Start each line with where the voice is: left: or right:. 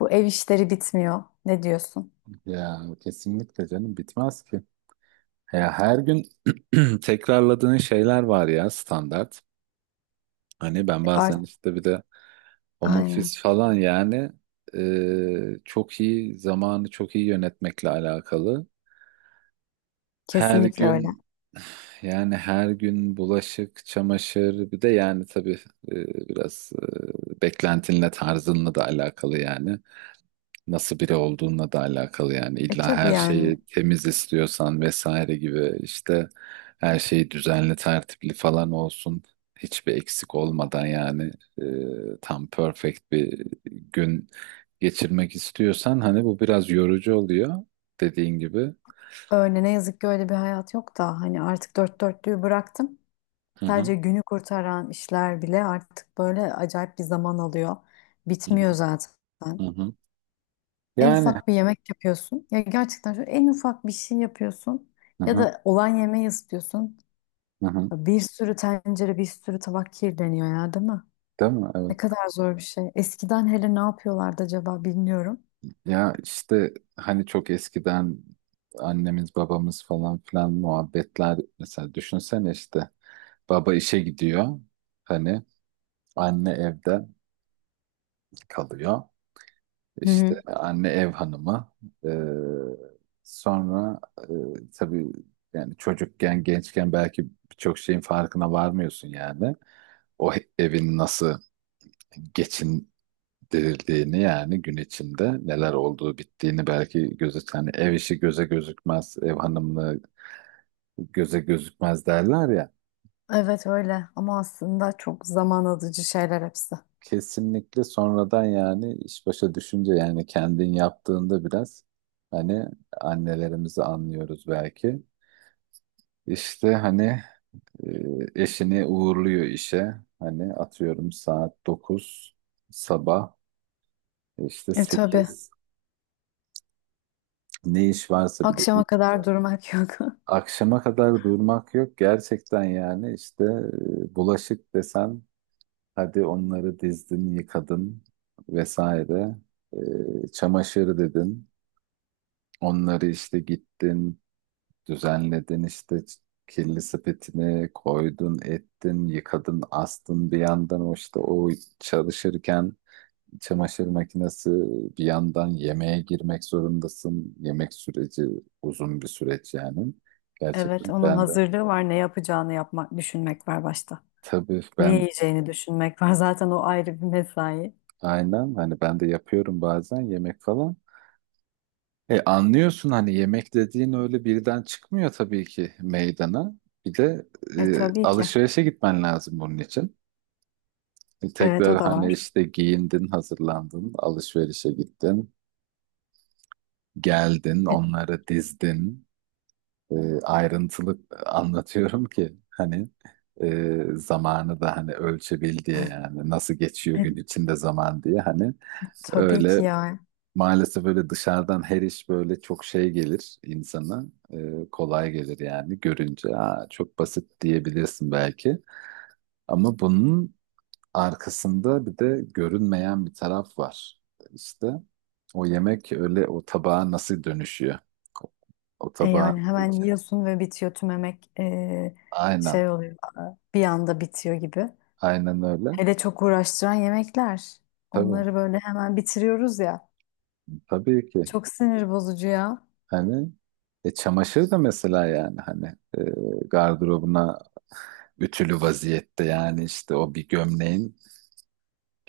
left: Bu ev işleri bitmiyor. Ne diyorsun?
right: Ya kesinlikle canım bitmez ki. Ya her gün tekrarladığın şeyler var ya standart. Hani ben bazen
left: Art
right: işte bir de home
left: aynen.
right: office falan yani çok iyi zamanı çok iyi yönetmekle alakalı. Her
left: Kesinlikle öyle.
right: gün yani her gün bulaşık, çamaşır bir de yani tabii biraz beklentinle tarzınla da alakalı yani. Nasıl biri olduğunla da alakalı yani
left: E
right: illa
left: tabii
right: her
left: yani
right: şeyi temiz istiyorsan vesaire gibi işte her şey düzenli tertipli falan olsun, hiçbir eksik olmadan yani tam perfect bir gün geçirmek istiyorsan hani bu biraz yorucu oluyor dediğin gibi.
left: öyle ne yazık ki öyle bir hayat yok da hani artık dört dörtlüğü bıraktım.
right: Hı hı,
left: Sadece günü kurtaran işler bile artık böyle acayip bir zaman alıyor.
right: hı hı,
left: Bitmiyor zaten.
right: hı hı.
left: En
right: Yani
left: ufak bir yemek yapıyorsun. Ya gerçekten şu en ufak bir şey yapıyorsun.
right: hı
left: Ya
right: hı,
left: da olan yemeği ısıtıyorsun.
right: hı hı.
left: Bir sürü tencere, bir sürü tabak kirleniyor ya, değil mi?
right: Değil mi?
left: Ne
right: Evet.
left: kadar zor bir şey. Eskiden hele ne yapıyorlardı acaba bilmiyorum.
right: Ya işte hani çok eskiden annemiz babamız falan filan muhabbetler mesela, düşünsene işte baba işe gidiyor, hani anne evde kalıyor,
left: Hı
right: işte
left: hı.
right: anne ev hanımı. Ee, Sonra tabii yani çocukken gençken belki birçok şeyin farkına varmıyorsun yani o evin nasıl geçin dirildiğini yani gün içinde neler olduğu bittiğini belki göze, hani ev işi göze gözükmez, ev hanımlığı göze gözükmez derler ya.
left: Evet öyle, ama aslında çok zaman alıcı şeyler hepsi.
right: Kesinlikle sonradan yani iş başa düşünce yani kendin yaptığında biraz hani annelerimizi anlıyoruz belki. İşte hani eşini uğurluyor işe. Hani atıyorum saat 9 sabah, işte
left: E tabii.
right: 8, ne iş varsa bir de
left: Akşama kadar durmak yok.
right: akşama kadar durmak yok gerçekten yani işte bulaşık desen hadi onları dizdin yıkadın vesaire. Çamaşır dedin onları işte gittin düzenledin işte kirli sepetine koydun ettin yıkadın astın, bir yandan o işte o çalışırken çamaşır makinesi bir yandan yemeğe girmek zorundasın, yemek süreci uzun bir süreç yani
left: Evet,
right: gerçekten
left: onun
right: ben de.
left: hazırlığı var. Ne yapacağını yapmak, düşünmek var başta.
right: Tabii
left: Ne
right: ben
left: yiyeceğini düşünmek var. Zaten o ayrı bir mesai.
right: aynen hani ben de yapıyorum bazen yemek falan. Anlıyorsun hani yemek dediğin öyle birden çıkmıyor tabii ki meydana. Bir de
left: E tabii ki.
right: alışverişe gitmen lazım bunun için.
left: Evet
right: Tekrar
left: o da
right: hani
left: var.
right: işte giyindin, hazırlandın, alışverişe gittin, geldin,
left: E,
right: onları dizdin. E, Ayrıntılı anlatıyorum ki hani zamanı da hani ölçebil diye yani nasıl geçiyor
left: e,
right: gün içinde zaman diye hani
left: tabii
right: öyle.
left: ki ya.
right: Maalesef öyle, dışarıdan her iş böyle çok şey gelir insana. Kolay gelir yani görünce. Aa, çok basit diyebilirsin belki. Ama bunun arkasında bir de görünmeyen bir taraf var. İşte o yemek öyle o tabağa nasıl dönüşüyor? O, o
left: E
right: tabağın
left: yani hemen yiyorsun ve bitiyor tümemek
right: Aynen.
left: şey oluyor. Bir anda bitiyor gibi.
right: Aynen öyle.
left: Hele çok uğraştıran yemekler.
right: Tabii.
left: Onları böyle hemen bitiriyoruz ya.
right: Tabii ki.
left: Çok sinir bozucu ya.
right: Hani çamaşır da mesela yani hani e, gardırobuna ütülü vaziyette yani işte o bir gömleğin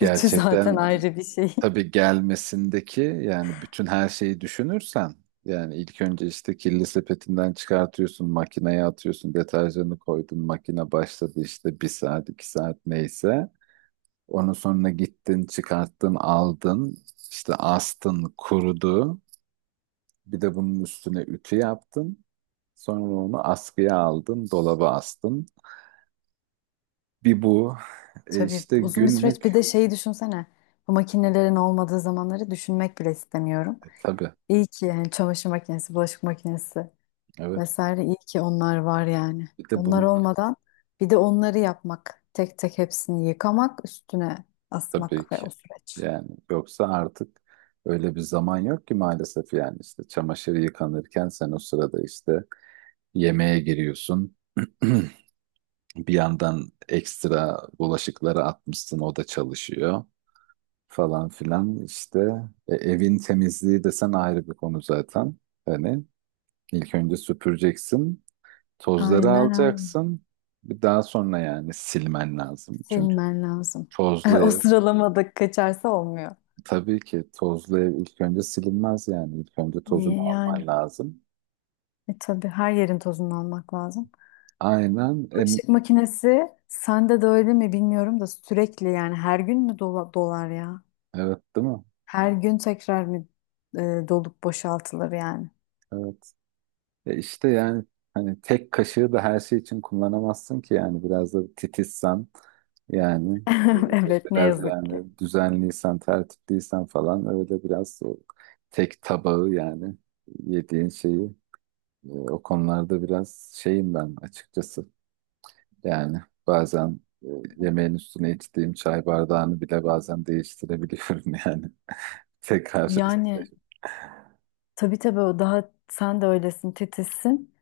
left: Ütü zaten ayrı bir şey.
right: tabii gelmesindeki yani bütün her şeyi düşünürsen yani ilk önce işte kirli sepetinden çıkartıyorsun, makineye atıyorsun, deterjanı koydun, makine başladı işte bir saat 2 saat neyse, onun sonra gittin çıkarttın aldın işte astın kurudu, bir de bunun üstüne ütü yaptım. Sonra onu askıya aldım, dolaba astım. Bir bu.
left: Tabii
right: İşte
left: uzun bir süreç. Bir
right: günlük.
left: de şeyi düşünsene. Bu makinelerin olmadığı zamanları düşünmek bile istemiyorum.
right: Tabii.
left: İyi ki yani çamaşır makinesi, bulaşık makinesi
right: Evet.
left: vesaire, iyi ki onlar var yani.
right: Bir de
left: Onlar
right: bunu
left: olmadan bir de onları yapmak, tek tek hepsini yıkamak, üstüne
right: tabii
left: asmak ve
right: ki.
left: o süreç.
right: Yani yoksa artık öyle bir zaman yok ki maalesef yani işte çamaşır yıkanırken sen o sırada işte yemeğe giriyorsun. Bir yandan ekstra bulaşıkları atmışsın o da çalışıyor falan filan işte. Evin temizliği desen ayrı bir konu zaten. Hani İlk önce süpüreceksin, tozları
left: Aynen öyle.
right: alacaksın. Bir daha sonra yani silmen lazım. Çünkü
left: Silmen lazım.
right: tozlu
left: O
right: ev,
left: sıralamada kaçarsa olmuyor.
right: tabii ki tozlu ev ilk önce silinmez yani. İlk önce tozunu
left: İyi yani.
right: alman lazım.
left: E tabii her yerin tozunu almak lazım.
right: Aynen,
left: Bulaşık makinesi sende de öyle mi bilmiyorum da sürekli yani her gün mü dolar ya?
right: evet değil mi?
left: Her gün tekrar mı e, dolup boşaltılır yani?
right: Evet. İşte yani hani tek kaşığı da her şey için kullanamazsın ki yani biraz da titizsen yani e,
left: Evet ne
right: biraz
left: yazık ki.
right: yani düzenliysen, tertipliysen falan öyle biraz o tek tabağı yani yediğin şeyi. O konularda biraz şeyim ben açıkçası. Yani bazen e, yemeğin üstüne içtiğim çay bardağını bile bazen değiştirebiliyorum yani. Tekrar
left: Yani
right: içerim.
left: tabii o daha, sen de öylesin, titizsin.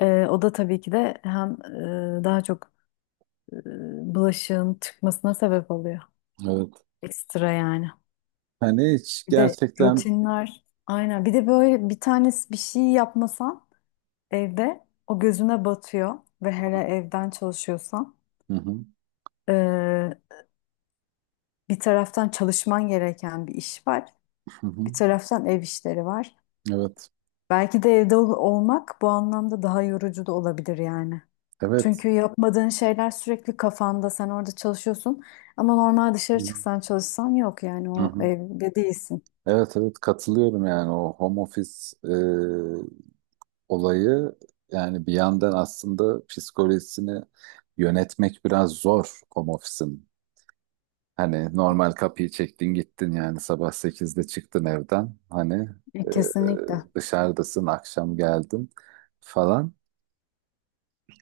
left: E, o da tabii ki de hem daha çok e, bulaşığın çıkmasına sebep oluyor.
right: Evet.
left: Ekstra yani.
right: Hani hiç
left: Bir de
right: gerçekten.
left: rutinler, aynen, bir de böyle bir tanesi bir şey yapmasan, evde o gözüne batıyor ve hele evden çalışıyorsan,
right: Hı hı,
left: eee, bir taraftan çalışman gereken bir iş var,
right: hı
left: bir
right: hı.
left: taraftan ev işleri var.
right: Evet.
left: Belki de evde olmak bu anlamda daha yorucu da olabilir yani.
right: Evet.
left: Çünkü yapmadığın şeyler sürekli kafanda, sen orada çalışıyorsun, ama normal
right: Hı
left: dışarı
right: hı.
left: çıksan çalışsan yok, yani
right: Hı
left: o
right: hı.
left: evde değilsin.
right: Evet, evet, katılıyorum yani o home office e, olayı yani bir yandan aslında psikolojisini yönetmek biraz zor home office'in. Hani normal kapıyı çektin gittin yani sabah 8'de çıktın evden. Hani
left: E,
right: e,
left: kesinlikle.
right: dışarıdasın akşam geldin falan.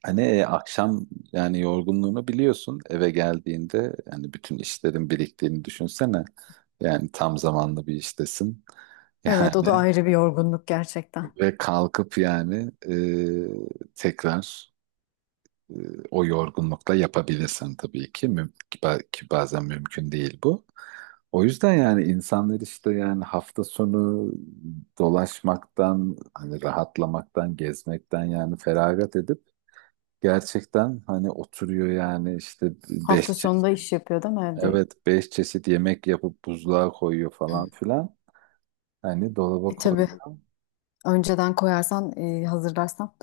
right: Hani akşam yani yorgunluğunu biliyorsun eve geldiğinde yani bütün işlerin biriktiğini düşünsene. Yani tam zamanlı bir iştesin.
left: Evet, o da
right: Yani
left: ayrı bir yorgunluk gerçekten.
right: ve kalkıp yani tekrar. E, O yorgunlukla yapabilirsin tabii ki. Ki bazen mümkün değil bu. O yüzden yani insanlar işte yani hafta sonu dolaşmaktan, hani rahatlamaktan, gezmekten yani feragat edip gerçekten hani oturuyor yani işte
left: Hafta
right: 5 çeşit,
left: sonunda iş yapıyor, değil mi evde?
right: evet 5 çeşit yemek yapıp buzluğa koyuyor falan filan. Hani dolaba
left: E, tabii.
right: koyuyor.
left: Önceden koyarsan, hazırlarsan,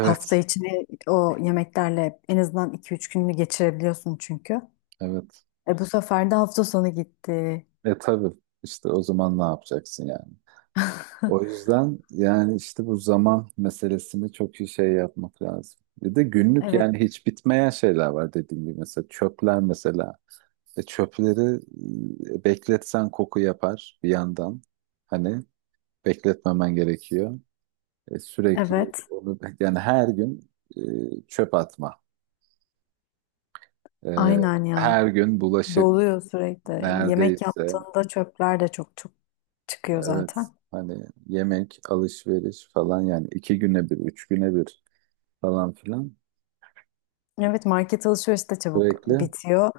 left: hafta içini o yemeklerle en azından iki üç gününü geçirebiliyorsun çünkü.
right: evet.
left: E bu sefer de hafta sonu gitti.
right: Tabii işte o zaman ne yapacaksın yani? O yüzden yani işte bu zaman meselesini çok iyi şey yapmak lazım. Bir de günlük
left: Evet,
right: yani hiç bitmeyen şeyler var dediğim gibi mesela çöpler mesela. Çöpleri bekletsen koku yapar bir yandan. Hani bekletmemen gerekiyor. Sürekli
left: evet.
right: onu yani her gün e, çöp atma. E,
left: Aynen ya.
right: Her gün bulaşık
left: Doluyor sürekli. Yemek
right: neredeyse,
left: yaptığında çöpler de çok çok çıkıyor
right: evet
left: zaten.
right: hani yemek, alışveriş falan yani 2 güne 1, 3 güne 1 falan filan.
left: Evet, market alışverişi de çabuk
right: Sürekli.
left: bitiyor.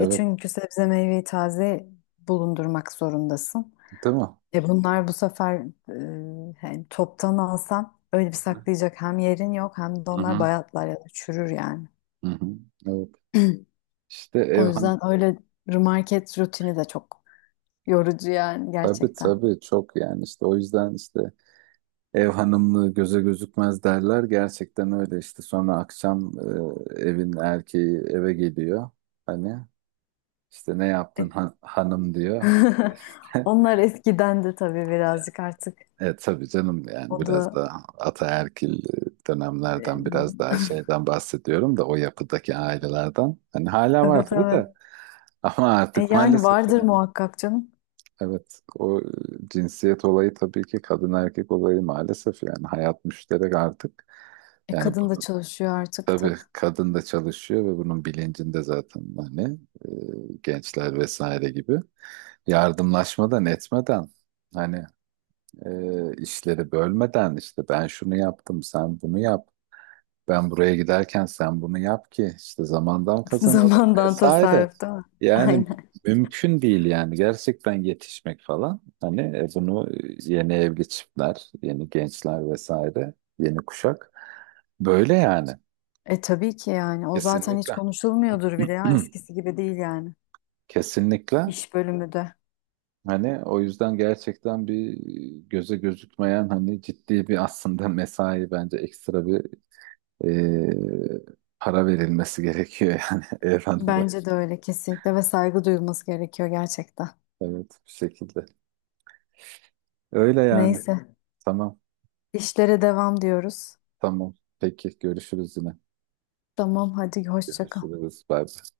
left: E çünkü sebze meyveyi taze bulundurmak zorundasın.
right: Değil mi?
left: E bunlar bu sefer, hani toptan alsan öyle bir saklayacak hem yerin yok, hem de
right: Hı
left: onlar
right: hı.
left: bayatlar ya da çürür yani.
right: Hı hı. Evet. İşte ev
left: O
right: hanım.
left: yüzden öyle, market rutini de çok yorucu yani
right: Tabii
left: gerçekten.
right: tabii çok yani işte o yüzden işte ev hanımlığı göze gözükmez derler. Gerçekten öyle işte sonra akşam evin erkeği eve geliyor. Hani işte ne
left: E,
right: yaptın hanım diyor.
left: onlar eskidendi tabii,
right: İşte.
left: birazcık artık.
right: Evet tabii canım
left: O
right: yani biraz
left: da
right: da ataerkil
left: e,
right: dönemlerden biraz daha şeyden bahsediyorum da o yapıdaki ailelerden. Hani hala var
left: evet
right: tabii
left: evet.
right: de ama
left: E
right: artık
left: yani
right: maalesef
left: vardır
right: yani
left: muhakkak canım.
right: evet o cinsiyet olayı tabii ki kadın erkek olayı maalesef yani hayat müşterek artık.
left: E
right: Yani
left: kadın da
right: bunu
left: çalışıyor artık
right: tabii
left: tabii.
right: kadın da çalışıyor ve bunun bilincinde zaten hani gençler vesaire gibi yardımlaşmadan etmeden hani işleri bölmeden işte ben şunu yaptım sen bunu yap, ben buraya giderken sen bunu yap ki işte zamandan kazanalım
left: Zamandan
right: vesaire.
left: tasarruf, değil mi?
right: Yani
left: Aynen.
right: mümkün değil yani gerçekten yetişmek falan hani bunu yeni evli çiftler, yeni gençler vesaire, yeni kuşak böyle yani
left: E tabii ki yani. O zaten hiç
right: kesinlikle
left: konuşulmuyordur bile ya. Eskisi gibi değil yani.
right: kesinlikle
left: İş bölümü de.
right: hani o yüzden gerçekten bir göze gözükmeyen hani ciddi bir aslında mesai bence ekstra bir e, para verilmesi gerekiyor yani Evren'e.
left: Bence de öyle kesinlikle, ve saygı duyulması gerekiyor gerçekten.
right: Evet, bu şekilde. Öyle yani.
left: Neyse.
right: Tamam,
left: İşlere devam diyoruz.
right: tamam. Peki, görüşürüz yine.
left: Tamam, hadi hoşça kal.
right: Görüşürüz. Bye. Bye.